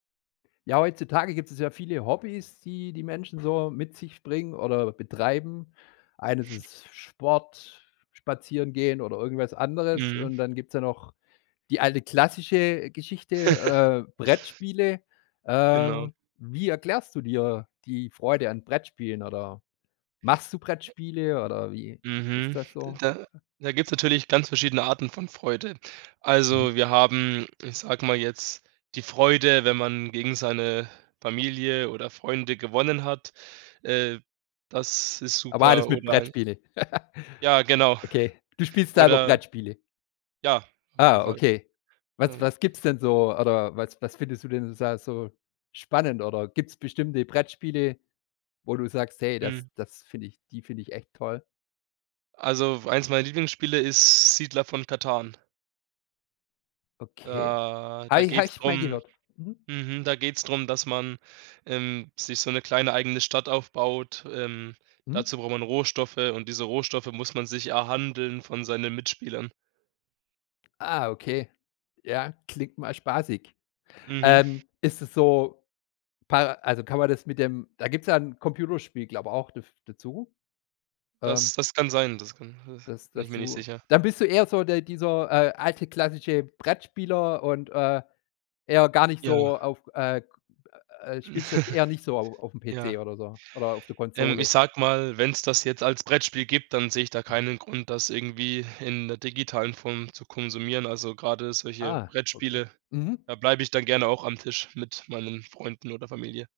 Ja, heutzutage gibt es ja viele Hobbys, die die Menschen so mit sich bringen oder betreiben. Eines ist Sport, Spazierengehen oder irgendwas anderes. Mhm. Und dann gibt's ja noch die alte klassische Geschichte, äh, Brettspiele. Genau. Ähm, wie erklärst du dir die Freude an Brettspielen oder machst du Brettspiele oder wie ist Mhm. das D so? da da gibt's natürlich ganz verschiedene Arten von Freude. Mhm. Also, wir haben, ich sage mal jetzt, die Freude, wenn man gegen seine Familie oder Freunde gewonnen hat. Äh, das ist Aber alles super mit oder ein Brettspiele. Ja, genau. Okay. Du spielst selber Oder Brettspiele? Ja, auf jeden Ah, Fall. okay. Was Ähm was gibt's denn so, oder was was findest du denn da so spannend, oder gibt's bestimmte Brettspiele, wo du sagst: „Hey, Mhm. das das finde ich die finde ich echt toll.“? Also, eins meiner Lieblingsspiele ist „Siedler von Katan“. Okay. Da Habe da ich habe geht's ich mal drum gehört. Mhm. mhm, da geht's drum, dass man, ähm, sich so 'ne kleine eigene Stadt aufbaut. Ähm, Mhm. dazu braucht man Rohstoffe und diese Rohstoffe muss man sich erhandeln von seinen Mitspielern. Ah, okay, ja, klingt mal spaßig. Mhm. Ähm, ist es so, pa also, kann man das mit dem da gibt es ja 'n Computerspiel, glaube ich, daf dazu. Ähm Das das kann sein, das kann s Das bin ich das mir nicht du sicher. dann bist du eher so der dieser, äh, alte klassische Brettspieler und, äh, eher gar nicht Ja. so auf, äh, k äh spielst das eher nicht so au aufm PC Ja. oder so oder auf der Ähm, ich Konsole. sage mal, wenn's das jetzt als Brettspiel gibt, dann sehe ich da Mhm. keinen Grund, das irgendwie in der digitalen Form zu konsumieren. Also, grade solche Ah, okay. Brettspiele, Mhm. da bleib ich dann gerne auch am Tisch mit meinen Freunden oder Familie.